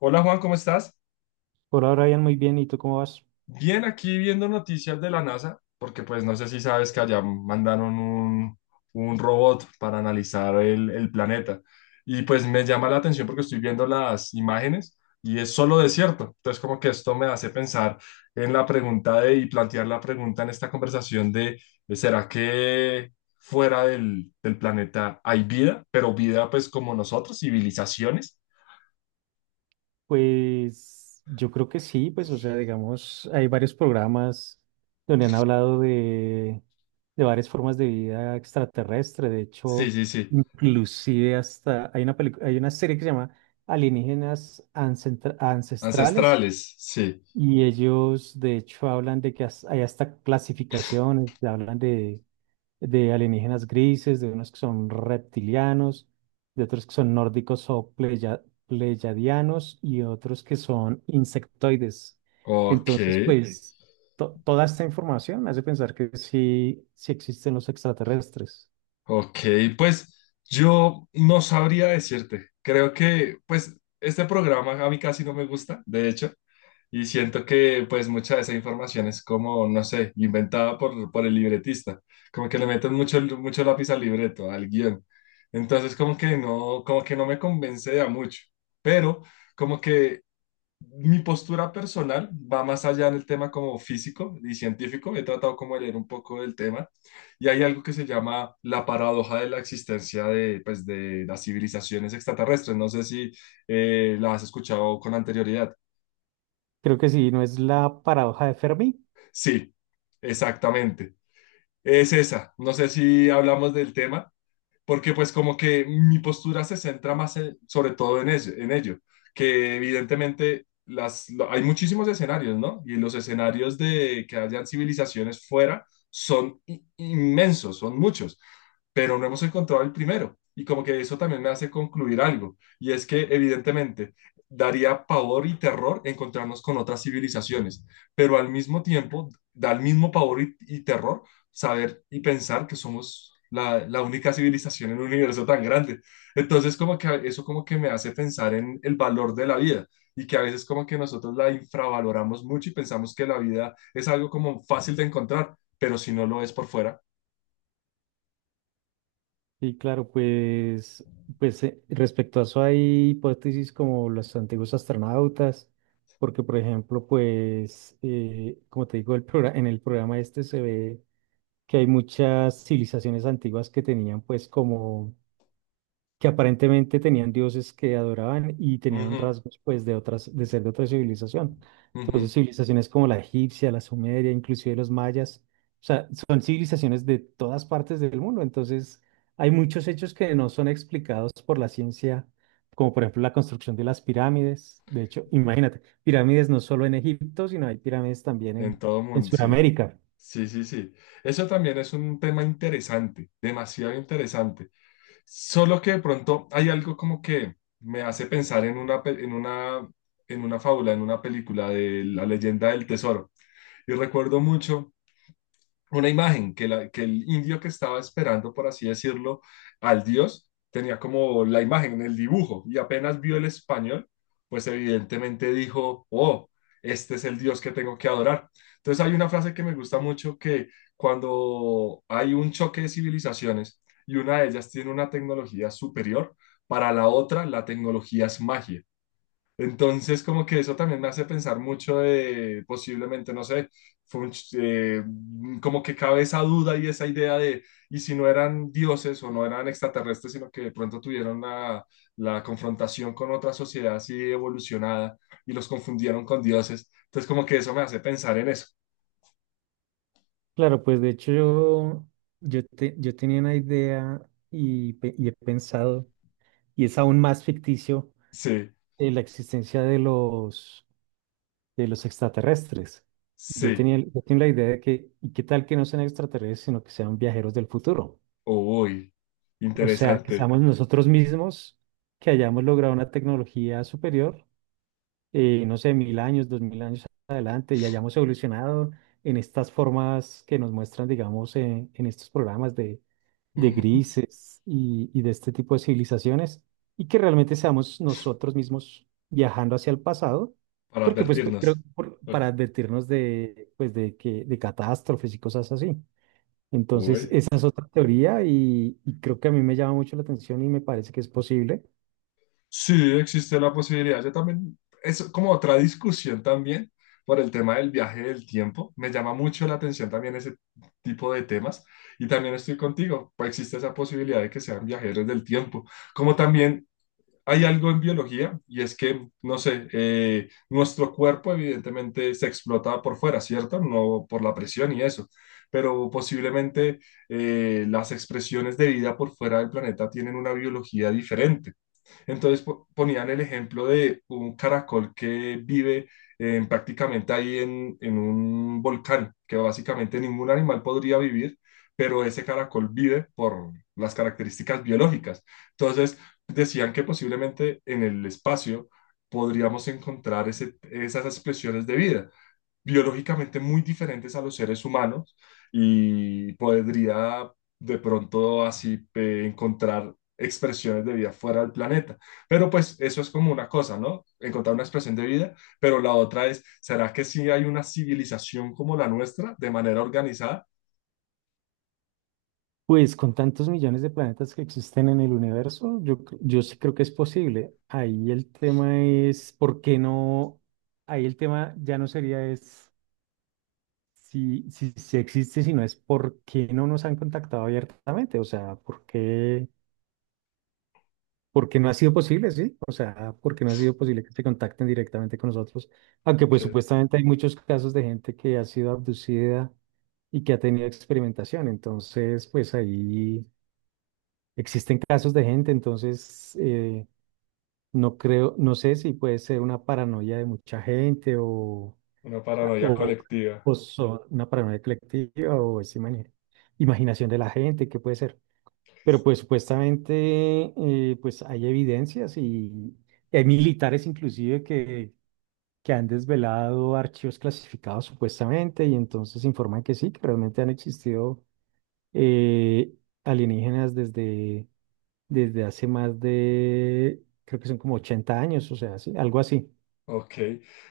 Hola Juan, ¿cómo estás? Por ahora, Ian, muy bien. ¿Y tú cómo vas? Bien, aquí viendo noticias de la NASA, porque pues no sé si sabes que allá mandaron un robot para analizar el planeta. Y pues me llama la atención porque estoy viendo las imágenes y es solo desierto. Entonces como que esto me hace pensar en la pregunta de, y plantear la pregunta en esta conversación de, ¿será que fuera del planeta hay vida? Pero vida pues como nosotros, civilizaciones. Pues yo creo que sí, pues o sea, digamos, hay varios programas donde han hablado de varias formas de vida extraterrestre. De Sí, hecho, sí, sí. inclusive hasta hay una película, hay una serie que se llama Ancestrales, Ancestrales, sí. y ellos de hecho hablan de que hay hasta clasificaciones, hablan de alienígenas grises, de unos que son reptilianos, de otros que son nórdicos o pleyadianos y otros que son insectoides. Ok, Entonces, pues, toda esta información me hace pensar que sí, sí existen los extraterrestres. ok, pues yo no sabría decirte. Creo que, pues, este programa a mí casi no me gusta, de hecho, y siento que, pues, mucha de esa información es como, no sé, inventada por el libretista, como que le meten mucho, mucho lápiz al libreto, al guión. Entonces, como que no me convence de a mucho, pero como que mi postura personal va más allá en el tema como físico y científico. He tratado como de leer un poco del tema y hay algo que se llama la paradoja de la existencia de, pues, de las civilizaciones extraterrestres. No sé si la has escuchado con anterioridad. Creo que sí, ¿no es la paradoja de Fermi? Sí, exactamente. Es esa. No sé si hablamos del tema, porque pues como que mi postura se centra más sobre todo en ello, que evidentemente hay muchísimos escenarios, ¿no? Y los escenarios de que hayan civilizaciones fuera son inmensos, son muchos, pero no hemos encontrado el primero. Y como que eso también me hace concluir algo, y es que evidentemente daría pavor y terror encontrarnos con otras civilizaciones, pero al mismo tiempo da el mismo pavor y terror saber y pensar que somos la única civilización en un universo tan grande. Entonces, como que eso como que me hace pensar en el valor de la vida y que a veces como que nosotros la infravaloramos mucho y pensamos que la vida es algo como fácil de encontrar, pero si no lo es por fuera. Sí, claro, pues, pues respecto a eso hay hipótesis como los antiguos astronautas, porque por ejemplo, pues, como te digo, el en el programa este se ve que hay muchas civilizaciones antiguas que tenían pues como que aparentemente tenían dioses que adoraban y tenían Ujú, rasgos pues de otras, de ser de otra civilización. ujú. Entonces, civilizaciones como la egipcia, la sumeria, inclusive los mayas, o sea, son civilizaciones de todas partes del mundo. Entonces, hay muchos hechos que no son explicados por la ciencia, como por ejemplo la construcción de las pirámides. De hecho, imagínate, pirámides no solo en Egipto, sino hay pirámides también En todo en mundo, sí. Sudamérica. Sí, sí, sí. Eso también es un tema interesante, demasiado interesante. Solo que de pronto hay algo como que me hace pensar en en una fábula, en una película de La leyenda del tesoro. Y recuerdo mucho una imagen que el indio que estaba esperando, por así decirlo, al dios, tenía como la imagen, el dibujo, y apenas vio el español, pues evidentemente dijo, oh, este es el dios que tengo que adorar. Entonces hay una frase que me gusta mucho que cuando hay un choque de civilizaciones y una de ellas tiene una tecnología superior, para la otra la tecnología es magia. Entonces, como que eso también me hace pensar mucho de posiblemente, no sé, fue un como que cabe esa duda y esa idea de, y si no eran dioses o no eran extraterrestres, sino que de pronto tuvieron la confrontación con otra sociedad así evolucionada y los confundieron con dioses. Entonces, como que eso me hace pensar en eso. Claro, pues de hecho yo, yo tenía una idea y he pensado y es aún más ficticio, Sí, la existencia de de los extraterrestres. Sí, Yo tenía la idea de que, ¿y qué tal que no sean extraterrestres, sino que sean viajeros del futuro? uy, O sea, que interesante. seamos nosotros mismos, que hayamos logrado una tecnología superior, no sé, 1.000 años, 2.000 años adelante, y hayamos evolucionado en estas formas que nos muestran, digamos, en estos programas de Ujú. grises y de este tipo de civilizaciones, y que realmente seamos nosotros mismos viajando hacia el pasado, Para porque pues creo que advertirnos. Para advertirnos de, pues, de, que, de catástrofes y cosas así. Entonces, Uy. esa es otra teoría y creo que a mí me llama mucho la atención y me parece que es posible. Sí, existe la posibilidad. Yo también, es como otra discusión también por el tema del viaje del tiempo. Me llama mucho la atención también ese tipo de temas. Y también estoy contigo, pues existe esa posibilidad de que sean viajeros del tiempo. Como también hay algo en biología y es que, no sé, nuestro cuerpo evidentemente se explota por fuera, ¿cierto? No por la presión y eso. Pero posiblemente las expresiones de vida por fuera del planeta tienen una biología diferente. Entonces ponían el ejemplo de un caracol que vive prácticamente ahí en un volcán, que básicamente ningún animal podría vivir, pero ese caracol vive por las características biológicas. Entonces decían que posiblemente en el espacio podríamos encontrar esas expresiones de vida biológicamente muy diferentes a los seres humanos y podría de pronto así encontrar expresiones de vida fuera del planeta. Pero pues eso es como una cosa, ¿no? Encontrar una expresión de vida, pero la otra es, ¿será que sí hay una civilización como la nuestra de manera organizada? Pues con tantos millones de planetas que existen en el universo, yo, yo sí creo que es posible. Ahí el tema es, ¿por qué no? Ahí el tema ya no sería es si existe, sino es por qué no nos han contactado abiertamente. O sea, por qué no ha sido posible, sí? O sea, ¿por qué no ha sido posible que se contacten directamente con nosotros? Aunque Ok, pues supuestamente hay muchos casos de gente que ha sido abducida y que ha tenido experimentación. Entonces, pues ahí... Existen casos de gente, entonces no creo, no sé si puede ser una paranoia de mucha gente una a- paranoia o, colectiva. o una paranoia colectiva o es imaginación de la gente, qué puede ser. Pero pues supuestamente pues hay evidencias y hay militares inclusive que han desvelado archivos clasificados supuestamente y entonces informan que sí, que realmente han existido, eh, alienígenas desde hace más de, creo que son como 80 años, o sea, sí, algo así. Ok,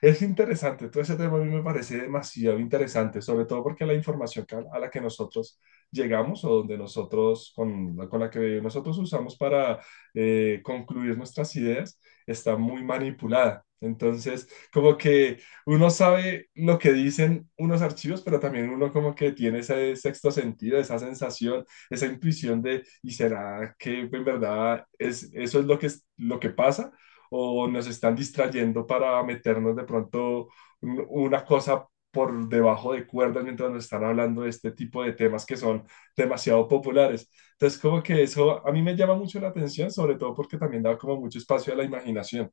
es interesante, todo ese tema a mí me parece demasiado interesante, sobre todo porque la información a la que nosotros llegamos o donde nosotros, la con la que nosotros usamos para concluir nuestras ideas, está muy manipulada. Entonces, como que uno sabe lo que dicen unos archivos, pero también uno como que tiene ese sexto sentido, esa sensación, esa intuición de, ¿y será que en verdad es, eso es lo que, lo que pasa? O nos están distrayendo para meternos de pronto una cosa por debajo de cuerdas mientras nos están hablando de este tipo de temas que son demasiado populares. Entonces, como que eso a mí me llama mucho la atención, sobre todo porque también da como mucho espacio a la imaginación.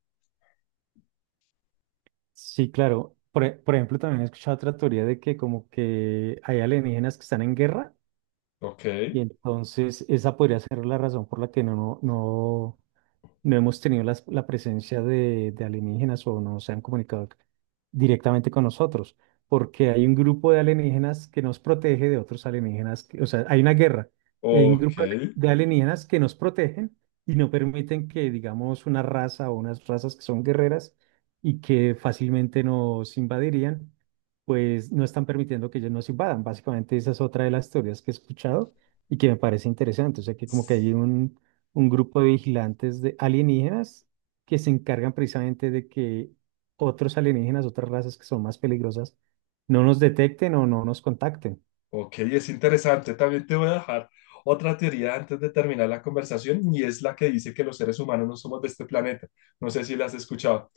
Sí, claro. Por, por ejemplo, también he escuchado otra teoría de que como que hay alienígenas que están en guerra, Ok, y entonces esa podría ser la razón por la que no hemos tenido presencia de alienígenas o no se han comunicado directamente con nosotros, porque hay un grupo de alienígenas que nos protege de otros alienígenas, que- o sea, hay una guerra, y hay un ok. grupo de alienígenas que nos protegen y no permiten que, digamos, una raza o unas razas que son guerreras y que fácilmente nos invadirían, pues no están permitiendo que ellos nos invadan. Básicamente esa es otra de las teorías que he escuchado y que me parece interesante, o sea, que como que hay un grupo de vigilantes de alienígenas que se encargan precisamente de que otros alienígenas, otras razas que son más peligrosas, no nos detecten o no nos contacten. Ok, es interesante. También te voy a dejar otra teoría antes de terminar la conversación y es la que dice que los seres humanos no somos de este planeta. No sé si la has escuchado.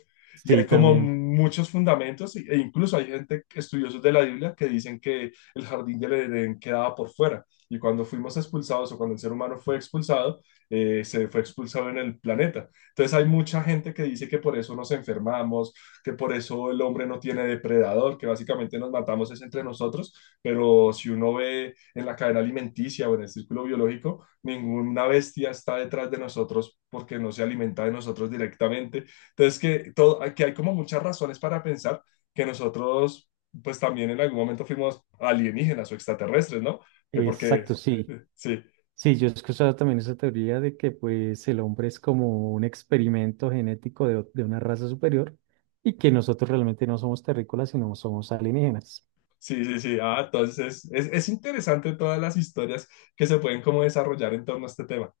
Y hay Sí, como también. muchos fundamentos e incluso hay gente, estudiosos de la Biblia, que dicen que el jardín del Edén quedaba por fuera. Y cuando fuimos expulsados o cuando el ser humano fue expulsado, se fue expulsado en el planeta. Entonces hay mucha gente que dice que por eso nos enfermamos, que por eso el hombre no tiene depredador, que básicamente nos matamos es entre nosotros, pero si uno ve en la cadena alimenticia o en el círculo biológico, ninguna bestia está detrás de nosotros porque no se alimenta de nosotros directamente. Entonces, que, todo, que hay como muchas razones para pensar que nosotros, pues también en algún momento fuimos alienígenas o extraterrestres, ¿no? Que porque, Exacto, sí. sí, Sí, yo he escuchado también esa teoría de que pues el hombre es como un experimento genético de, de una raza superior, y que nosotros realmente no somos terrícolas, sino somos alienígenas. sí, sí, sí. Ah, entonces es interesante todas las historias que se pueden como desarrollar en torno a este tema.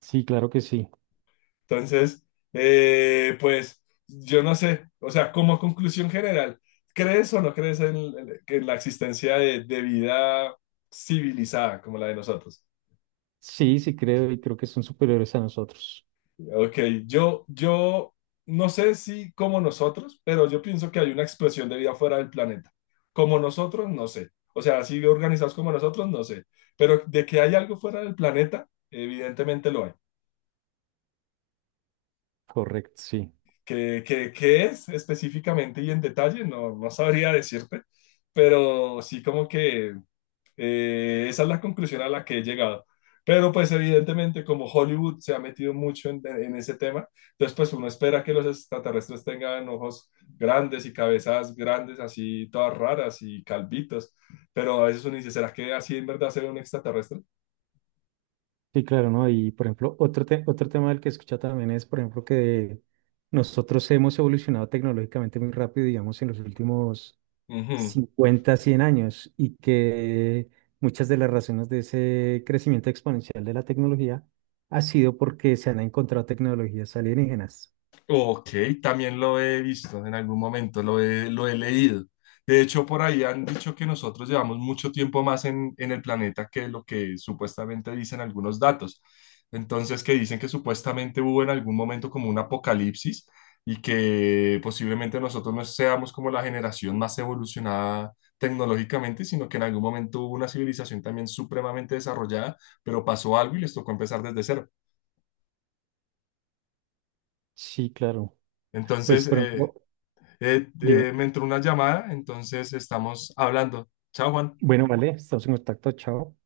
Sí, claro que sí. Entonces, pues yo no sé, o sea, como conclusión general, ¿crees o no crees en la existencia de vida civilizada como la de nosotros? Sí, sí creo y creo que son superiores a nosotros. Ok, yo no sé si como nosotros, pero yo pienso que hay una expresión de vida fuera del planeta. Como nosotros, no sé. O sea, así organizados como nosotros, no sé. Pero de que hay algo fuera del planeta, evidentemente lo hay. Correcto, sí. ¿Qué, qué es específicamente y en detalle? No, no sabría decirte, pero sí como que esa es la conclusión a la que he llegado. Pero pues evidentemente como Hollywood se ha metido mucho en ese tema, entonces pues uno espera que los extraterrestres tengan ojos grandes y cabezas grandes, así todas raras y calvitos, pero a veces uno dice, ¿será que así en verdad será un extraterrestre? Sí, claro, ¿no? Y por ejemplo, otro, otro tema del que he escuchado también es, por ejemplo, que nosotros hemos evolucionado tecnológicamente muy rápido, digamos, en los últimos Ujú. 50, 100 años, y que muchas de las razones de ese crecimiento exponencial de la tecnología ha sido porque se han encontrado tecnologías alienígenas. Ok, también lo he visto en algún momento, lo he leído. De hecho, por ahí han dicho que nosotros llevamos mucho tiempo más en el planeta que lo que supuestamente dicen algunos datos. Entonces, que dicen que supuestamente hubo en algún momento como un apocalipsis y que posiblemente nosotros no seamos como la generación más evolucionada tecnológicamente, sino que en algún momento hubo una civilización también supremamente desarrollada, pero pasó algo y les tocó empezar desde cero. Sí, claro. Pues, Entonces, por ejemplo, dime, me entró una llamada, entonces estamos hablando. Chao, Juan. bueno, vale, estamos en contacto, chao.